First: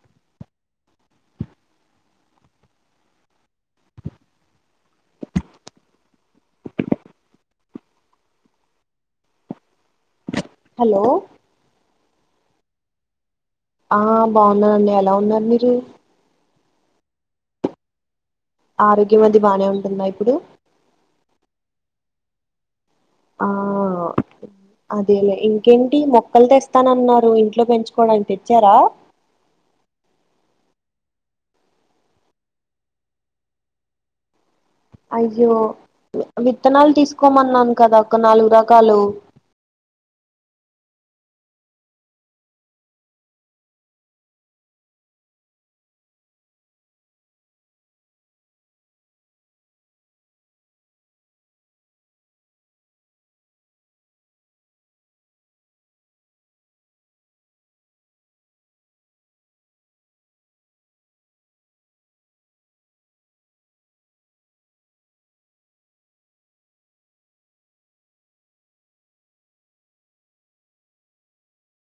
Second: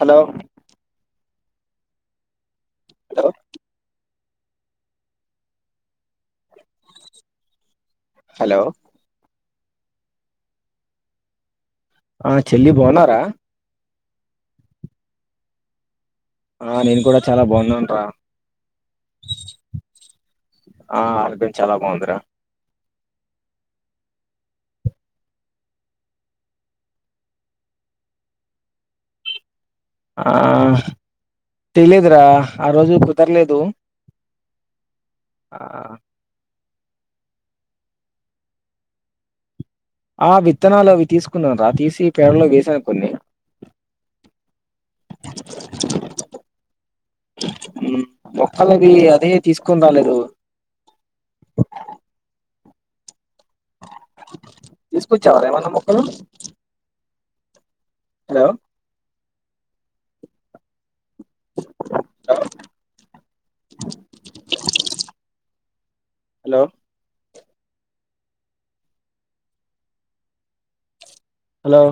hello hello hello hello ఆ చెల్లి బాగునారా ఆ బాగున్నాన్నయ్య ఎలా ఉన్నారు మీరు ఆ నేను కూడా చాలా బాగున్నాను రా ఆరోగ్యం అయితే బాగానే ఉంటుందా ఇప్పుడు ఆ ఆరోగ్యం చాలా బాగుందిరా ఆ అదేలే ఇంకేంటి మొక్కలు తెస్తానన్నారు ఇంట్లో పెంచుకోవడానికి తెచ్చారా ఆ తేలేదురా ఆ రోజు కుదరలేదు అయ్యో ఆ విత్తనాలు తీసుకోమన్నాను కదా ఒక నాలుగు రకాలు ఆ విత్తనాలు అవి తీసుకున్నా రా తీసి పేడలో వేసాను కొన్ని అ మోక్కళకి అదే తీసుకునీ రాలేదు తీసుకోచవారా ఏవైనా మొక్కలు hello hello hello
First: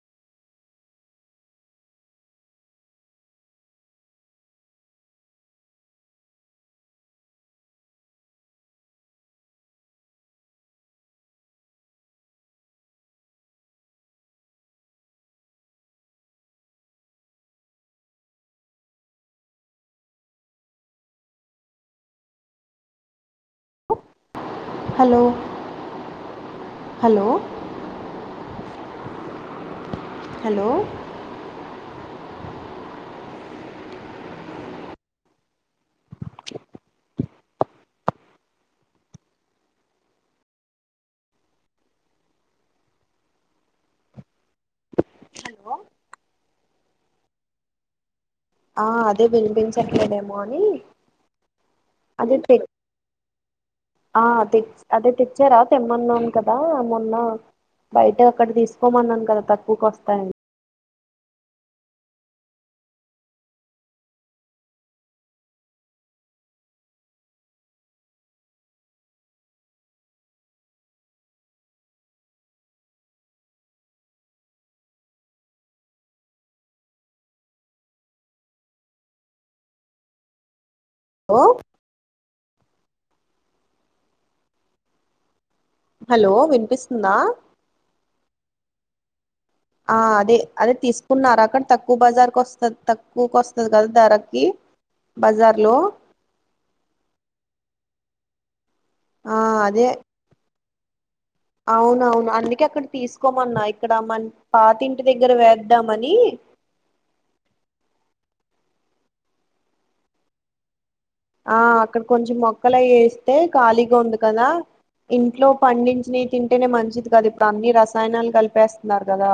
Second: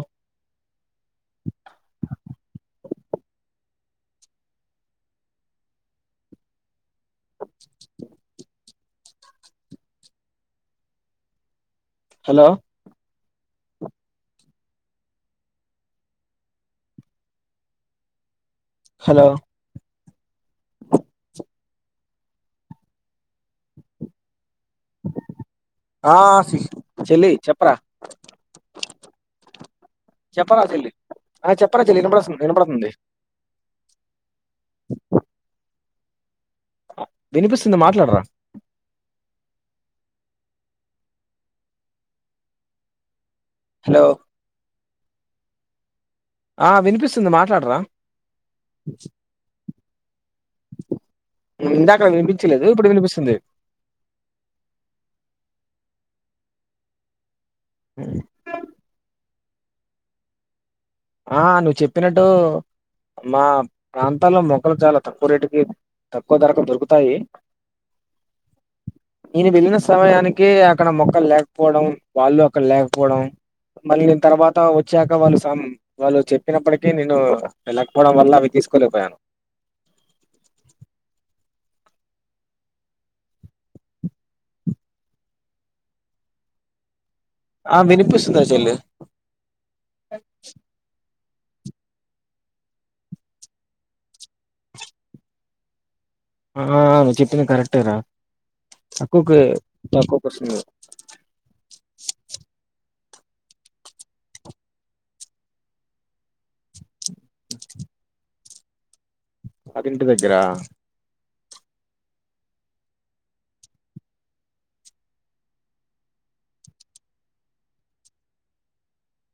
hello hello hello ఆ సిస్ హలో చెల్లి చెప్పరా చెప్పరా హలో చెల్లి ఆ చెప్పరా చెల్లి వినిపిస్తుంది ఆ వినపడుతుంది [inaudible] వినిపిస్తుంది మాట్లాడరా హలో హలో ఆ వినిపిస్తుంది మాట్లాడరా ఆ అదే వినిపించట్లేదేమో అని ఇందాకా అదే తె విపిపించలేదు ఇప్పుడు వినిపిపస్తుంది ఆ తె అదే తెచ్చారా తెమ్మన్నాను కదా మొన్న బయట అక్కడ తీసుకు కోమన్నాను కదా తక్కువకు వస్తాయని ఆ నువ్ చెప్పినట్టు మా ప్రాంతాల్లో మొక్కలు చాలా తక్కువ రేటుకి తక్కువ ధరకు దొరుకుతాయి నేను వెళ్ళిన సమయానికి అక్కడ మొక్కలు లేకపోవడం వాళ్ళు అక్కడ లేకపోవడం మళ్ళీ నేను తర్వాత వచ్చాక వాళ్ళు సమ్ వాళ్ళు చెప్పినప్పటికీ నేను వెళ్ళకపోవడం వల్ల అవి తీసుకోలేకపోయాను ఓ హలో వినిపిస్తుందా ఆ వినిపిస్తుందా చెల్లి ఆ అదే అదే తీసుకున్నార అక్కడ తక్కువ బజార్కి వస్తది తక్కువకు వస్తది కదా ధరకి బజార్లో ఆ నువ్వు చెప్పింది కరెక్టేరా ఆ తక్కువకే అదే తక్కువకే వస్తుంది అవునవును అందుకే అక్కడ తీసుకోమన్నా ఇక్కడ మన్ పాతింటి దగ్గర వేద్దామని నాకింటి దగ్గర ఆ అక్కడ కొంచెం మొక్కలయి ఏస్తే ఖాళీగా ఉంది కదా ఇంట్లో పండించినవి తింటేనే మంచిది కద ఇప్పుడు అన్ని రసాయనాలు కలిపేస్తనారు కదా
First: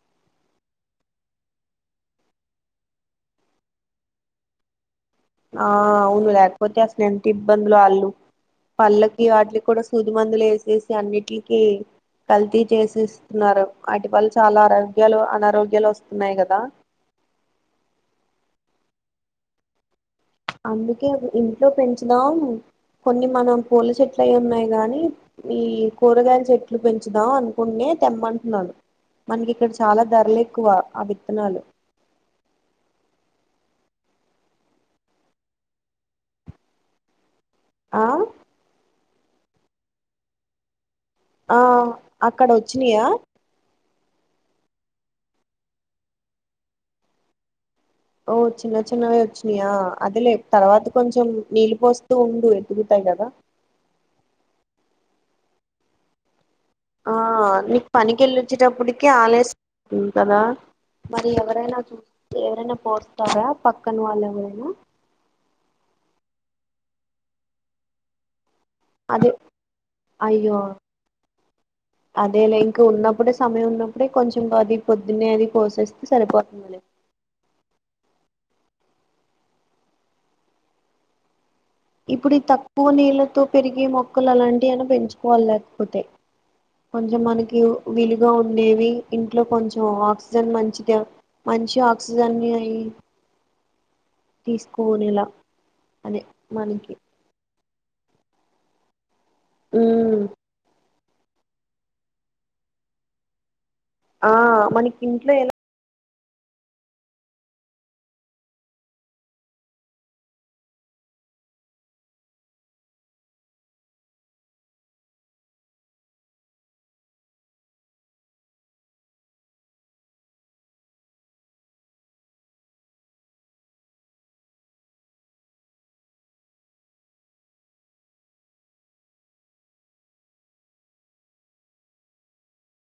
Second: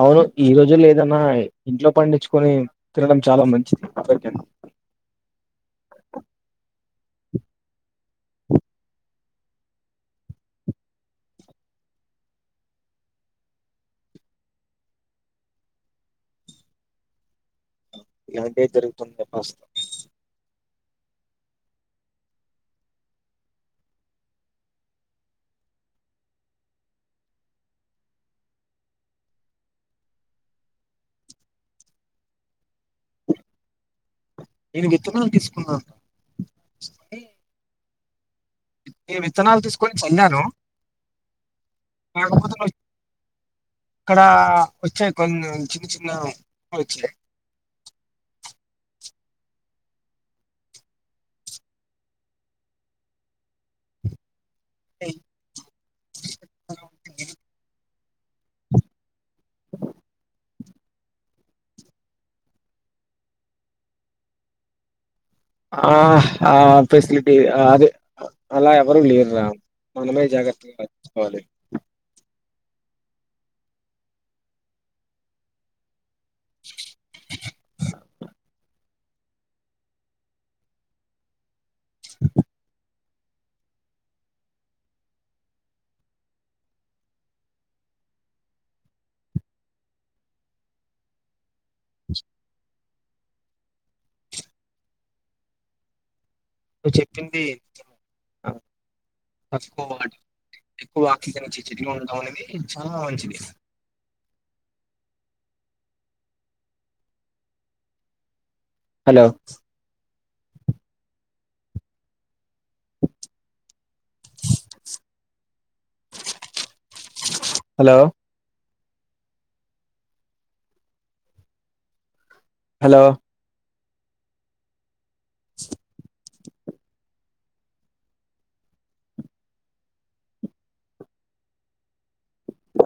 అవును ఈ రోజుల్లో ఏదన్నా ఇంట్లో పండించుకొని తినడం చాలా మంచిది [inaudible] ఆ అవును లేకపోతే అసలు ఎంత ఇబ్బందులో ఆళ్ళు పళ్ళకి వాట్లికి కూడా సూది మందులేసేసి అన్నిట్లికి కల్తీ చేసేసి ఇస్తున్నారు వాటి వల్ల చాలా ఆరోగ్యాలు అనారోగ్యాలు వస్తున్నాయి కదా ఇలాంటివే జరుగుతుంది వాస్తవం అందుకే ఇంట్లో పెంచుదాం కొన్ని మనం పూల చెట్లు అయి ఉన్నాయి గానీ ఈ కూరగాయల చెట్లు పెంచుదాం అన్కునే తెమ్మంట్న్నాను మనకి ఇక్కడ చాలా ధరలెక్కువ ఆ విత్తనాలు నేను విత్తనాలు తీస్కున్నాను ఆ నేను విత్తనాలు తీసుకొని చల్లాను ఆ అక్కడ కాకపోతే మరి వచ్చినయా ఇక్కడ వచ్చాయి కొన్ని చిన్న చిన్న [inaudible] వచ్చాయ్ ఓ చిన్న చిన్నవి వచ్చినాయా అదే లే తర్వాత కొంచెం నీళ్ళు పోస్తూ ఉండు ఎదుగుతాయి కదా ఏయ్ ఆ నీక్ పనికెల్లోచ్చేటప్పటికి ఆలస్ అయింది కదా మరి ఎవరైనా [inaudible] ఎవరైనా పోస్తారా పక్కన వాళ్ళు ఎవరైనా ఆ ఆ ఫెసిలిటీ అ అదే అలా ఎవరు అదే లేర్ర మనమే జాగ్రత్తగా [inaudible] కోవాలి [inaudible] అదే లే ఇంక ఉన్నప్పుడే సమయం ఉన్నప్పుడే కొంచెం అది పొద్దున్నే అది పోసేస్తే సరిపోతుందిలే ఇప్పుడు ఈ తక్కువ నీళ్లతో పెరిగే మొక్కలలాంటి అయిన పెంచుకోవాల్ లేకపోతాయి కొంచెం మనకి విలుగా ఉండేవి ఇంట్లో కొంచెం ఆక్సిజన్ మంచిది మంచి ఆక్సిజన్ వి అయ్యి తీసుకొనేలా అదే మనకి ది [unintelligible] ఉమ్ ఎక్కువ ఆక్సిజన్ ఇచ్చిచ్చి [unintelligible] ఉండడం అనేది చాలా మంచిది ఆ మనకీంట్లో ఎలా హలో అ [inaudible] [unintelligible] hello hello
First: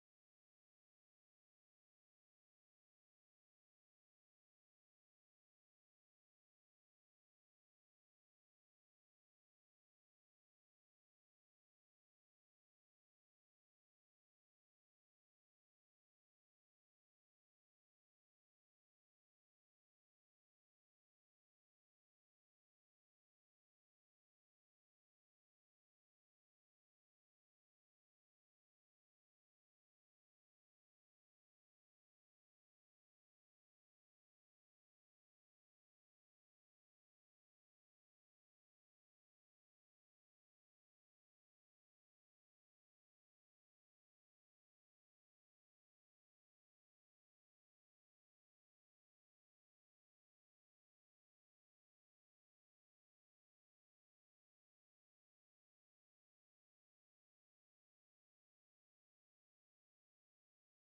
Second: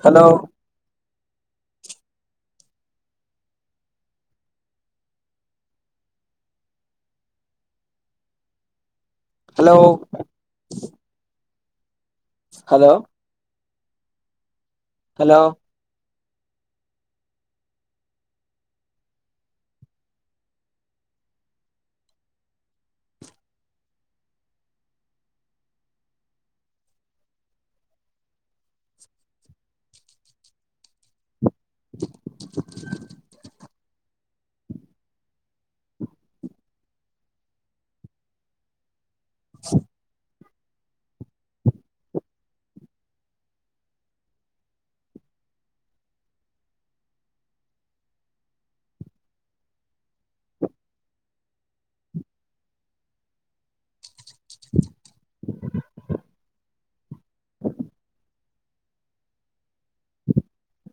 hello hello hello hello [inaudible] [inaudible]